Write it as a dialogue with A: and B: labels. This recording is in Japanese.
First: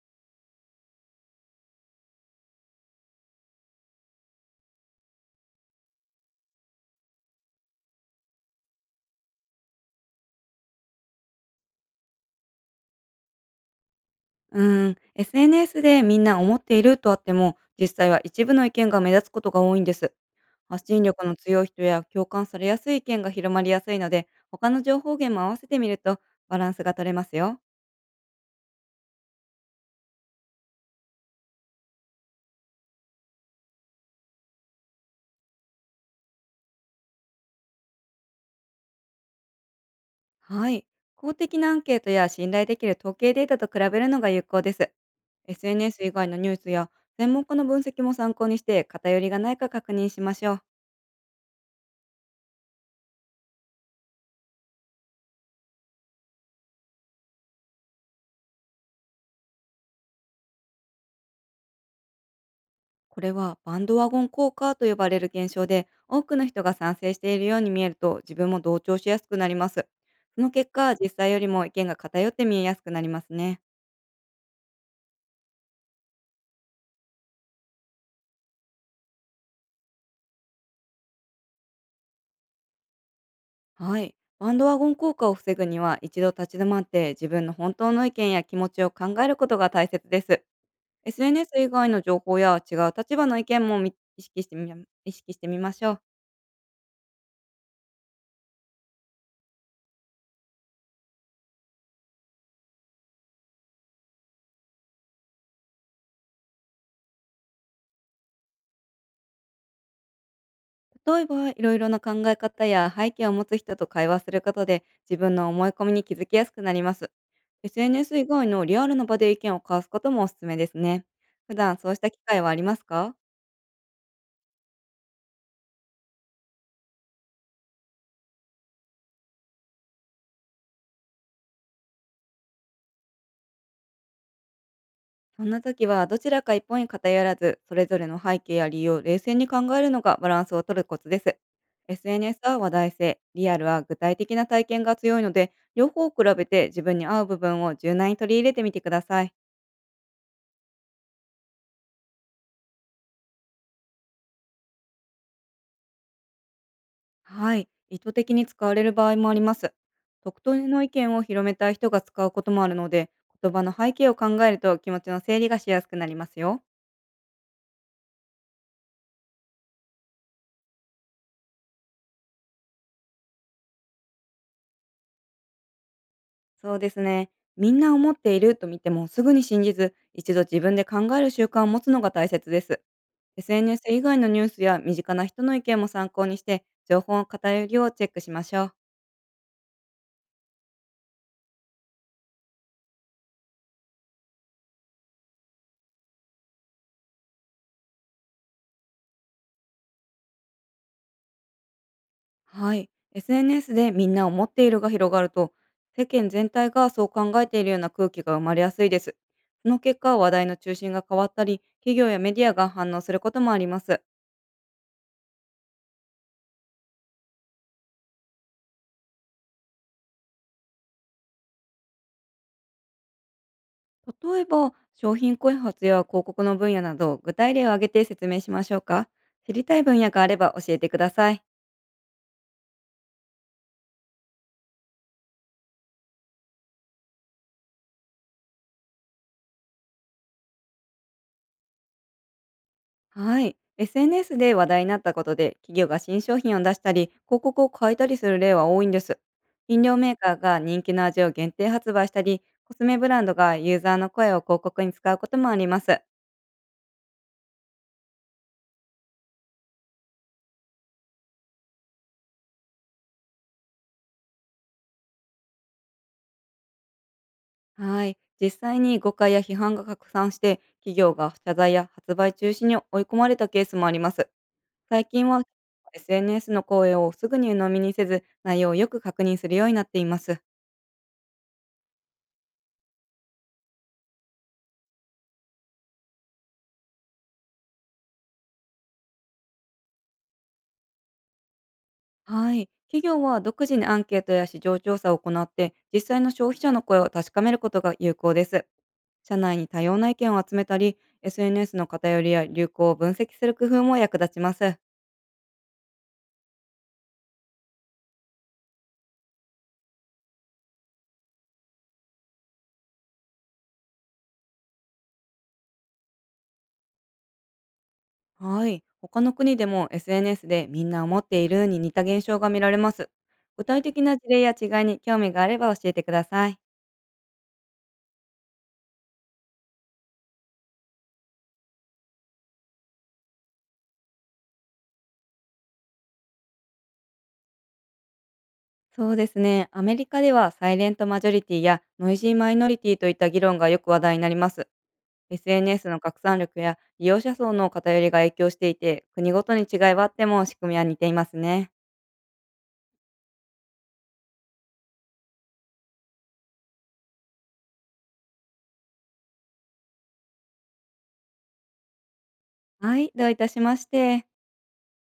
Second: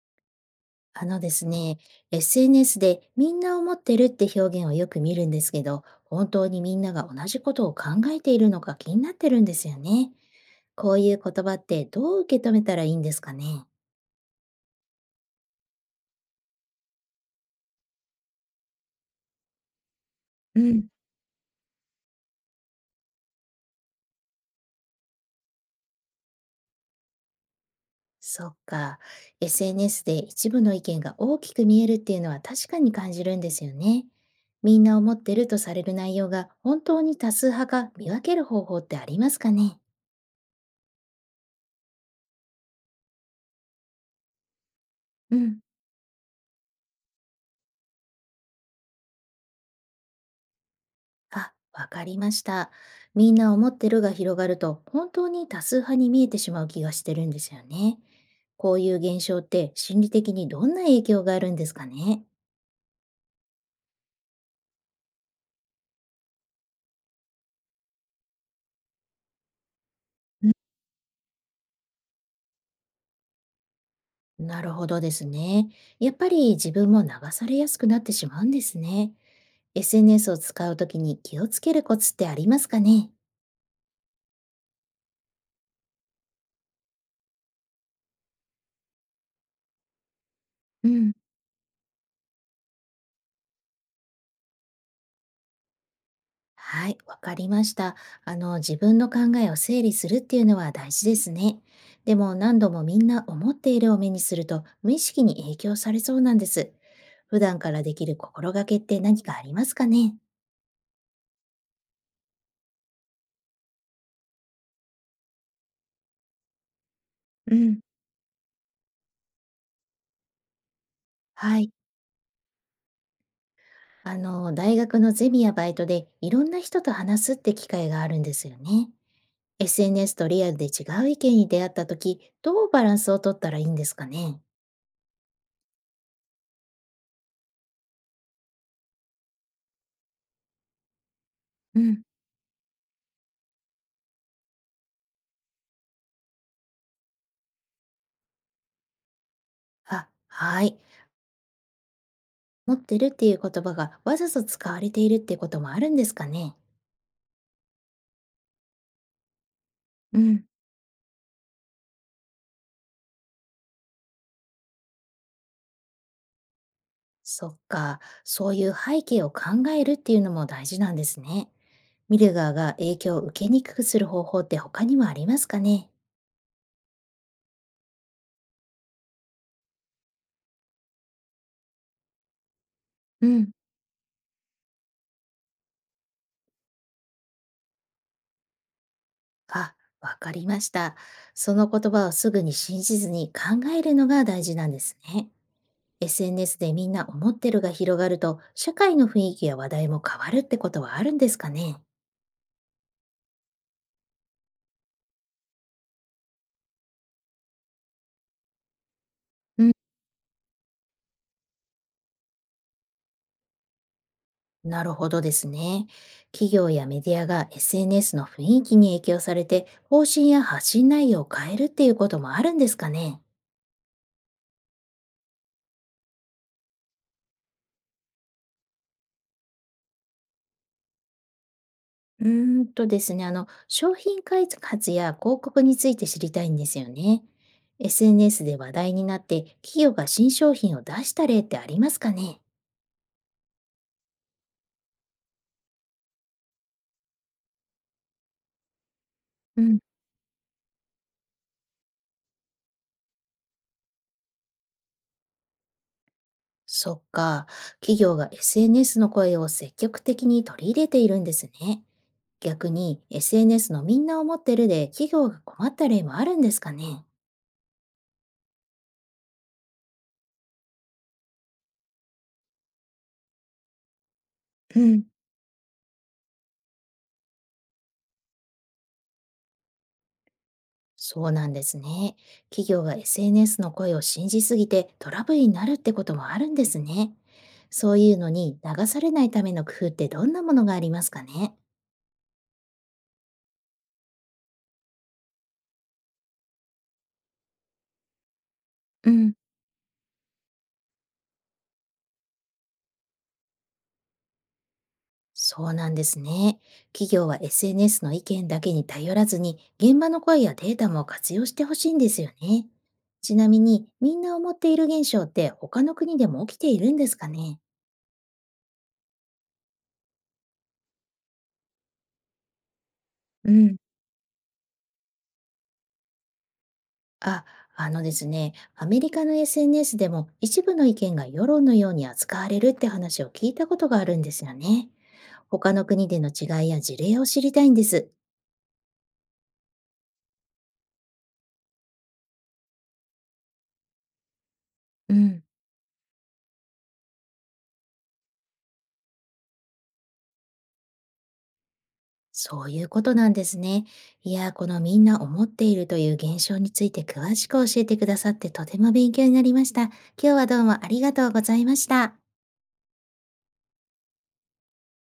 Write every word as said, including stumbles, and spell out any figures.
A: あのですね、エスエヌエス でみんな思ってるって表現をよく見るんですけど、本当にみんなが同じことを考えているのか気になってるんですよね。こういう言葉ってどう受け止めたらいいんですかね？
B: うーん、エスエヌエス でみんな思っているとあっても、実際は一部の意見が目立つことが多いんです。
A: う
B: 発
A: ん。
B: 信力の強い人や共感されやすい意見が広まりやすいので、他の情報源も合わせてみるとバランスが取れますよ。
A: そっか。エスエヌエス で一部の意見が大きく見えるっていうのは確かに感じるんですよね。みんな思ってるとされる内容が本当に多数派か見分ける方法ってありますかね？
B: はい。公的なアンケートや信頼できる統計データと比べるのが有効です。
A: うん。
B: エスエヌエス 以外のニュースや専門家の分析も参考にして偏りがないか確認しましょう。
A: あ、わかりました。みんな思ってるが広がると本当に多数派に見えてしまう気がしてるんですよね。こういう現象って心理的にどんな影響があるんですかね？
B: これはバンドワゴン効果と呼ばれる現象で、多くの人が賛成しているように見えると、自分も同調しやすくなります。その結果、実際よりも意見が偏って見えやすくなりますね。
A: なるほどですね。やっぱり自分も流されやすくなってしまうんですね。エスエヌエス を使うときに気をつけるコツってありますかね？
B: はい。バンドワゴン効果を防ぐには、一度立ち止まって自分の本当の意見や気持ちを考えることが大切です。
A: うん。
B: エスエヌエス 以外の情報や違う立場の意見もみ意識してみ意識してみましょう。
A: はい、わかりました。あの、自分の考えを整理するっていうのは大事ですね。でも何度もみんな思っているを目にすると無意識に影響されそうなんです。普段からできる心がけって何かありますかね？
B: 例えば、いろいろな考え方や背景を持つ人と会話することで、自分の思い込みに気づきやすくなります。
A: うん。
B: エスエヌエス 以外のリアルな場で意見を交わすこともおすすめですね。普
A: はい。
B: 段そうした機会はありますか？
A: あの、大学のゼミやバイトでいろんな人と話すって機会があるんですよね。エスエヌエス とリアルで違う意見に出会った時、どうバランスを取ったらいいんですかね？
B: そんな時はどちらか一方に偏らず、それぞれの背景や理由を冷静に考えるのがバランスを取るコツです。
A: うん。
B: エスエヌエス は話題性、リアルは具体的な体験が強いので、両方を比べて自分に合う部分を柔軟に取り入れてみてください。
A: あ、はい。持ってるっていう言葉がわざと使われているってこともあるんですかね？
B: はい、意図的に使われる場合もあります。
A: う
B: 特
A: ん。
B: 定の意見を広めたい人が使うこともあるので、言葉の背景を考えると気持ちの整理がしやすくなりますよ。
A: そっか、そういう背景を考えるっていうのも大事なんですね。ミルガーが影響を受けにくくする方法って他にもありますかね？
B: そうですね。みんな思っていると見てもすぐに信じず、一度自分で考える習慣を持つのが大切です。
A: うん。
B: エスエヌエス 以外のニュースや身近な人の意見も参考にして、情報の偏りをチェックしましょう。
A: あ、わかりました。その言葉をすぐに信じずに考えるのが大事なんですね。エスエヌエス でみんな思ってるが広がると、社会の雰囲気や話題も変わるってことはあるんですかね？
B: はい。エスエヌエス でみんな思っているが広がると、世間全体がそう考えているような空気が生まれやすいです。
A: う
B: そ
A: ん。
B: の結果、話題の中心が変わったり、企業やメディアが反応することもあります。
A: なるほどですね。企業やメディアが エスエヌエス の雰囲気に影響されて、方針や発信内容を変えるっていうこともあるんですかね？
B: 例えば、商品開発や広告の分野など、具体例を挙げて説明しましょうか。知りたい分野があれば教えてください。
A: うーんとですね、あの、商品開発や広告について知りたいんですよね。エスエヌエス で話題になって、企業が新商品を出した例ってありますかね？
B: はい。エスエヌエス で話題になったことで、企業が新商品を出したり、広告を変えたりする例は多いんです。
A: うん。
B: 飲料メーカーが人気の味を限定発売したり、コスメブランドがユーザーの声を広告に使うこともあります。
A: そっか、企業が エスエヌエス の声を積極的に取り入れているんですね。逆に エスエヌエス のみんなを持ってるで企業が困った例もあるんですかね？
B: はい。実際に誤解や批判が拡散して、企業が謝罪や発売中止に追い込まれたケースもあります。
A: うん。
B: 最近は エスエヌエス の声をすぐに鵜呑みにせず、内容をよく確認するようになっています。
A: そうなんですね。企業が エスエヌエス の声を信じすぎてトラブルになるってこともあるんですね。そういうのに流されないための工夫ってどんなものがありますかね？
B: はい。企業は独自にアンケートや市場調査を行って、実際の消費者の声を確かめることが有効です。
A: うん。
B: 社内に多様な意見を集めたり、エスエヌエス の偏りや流行を分析する工夫も役立ちます。
A: そうなんですね。企業は エスエヌエス の意見だけに頼らずに、現場の声やデータも活用してほしいんですよね。ちなみに、みんな思っている現象って他の国でも起きているんですかね？
B: はい。他の国でも エスエヌエス でみんな思っているに似た現象が見られます。
A: う
B: 具
A: ん。
B: 体的な事例や違いに興味があれば教えてください。
A: あ、あのですね、アメリカの エスエヌエス でも一部の意見が世論のように扱われるって話を聞いたことがあるんですよね。他の国での違いや事例を知りたいんです。
B: そうですね。アメリカではサイレントマジョリティやノイジーマイノリティといった議論がよく話題になります。
A: うん。
B: エスエヌエス の拡散力や利用者層の偏りが影響していて、国ごとに違いはあっても仕組みは似ていますね。
A: そういうことなんですね。いやー、このみんな思っているという現象について詳しく教えてくださってとても勉強になりました。今日はどうもありがとうございました。
B: はい、どういたしまして。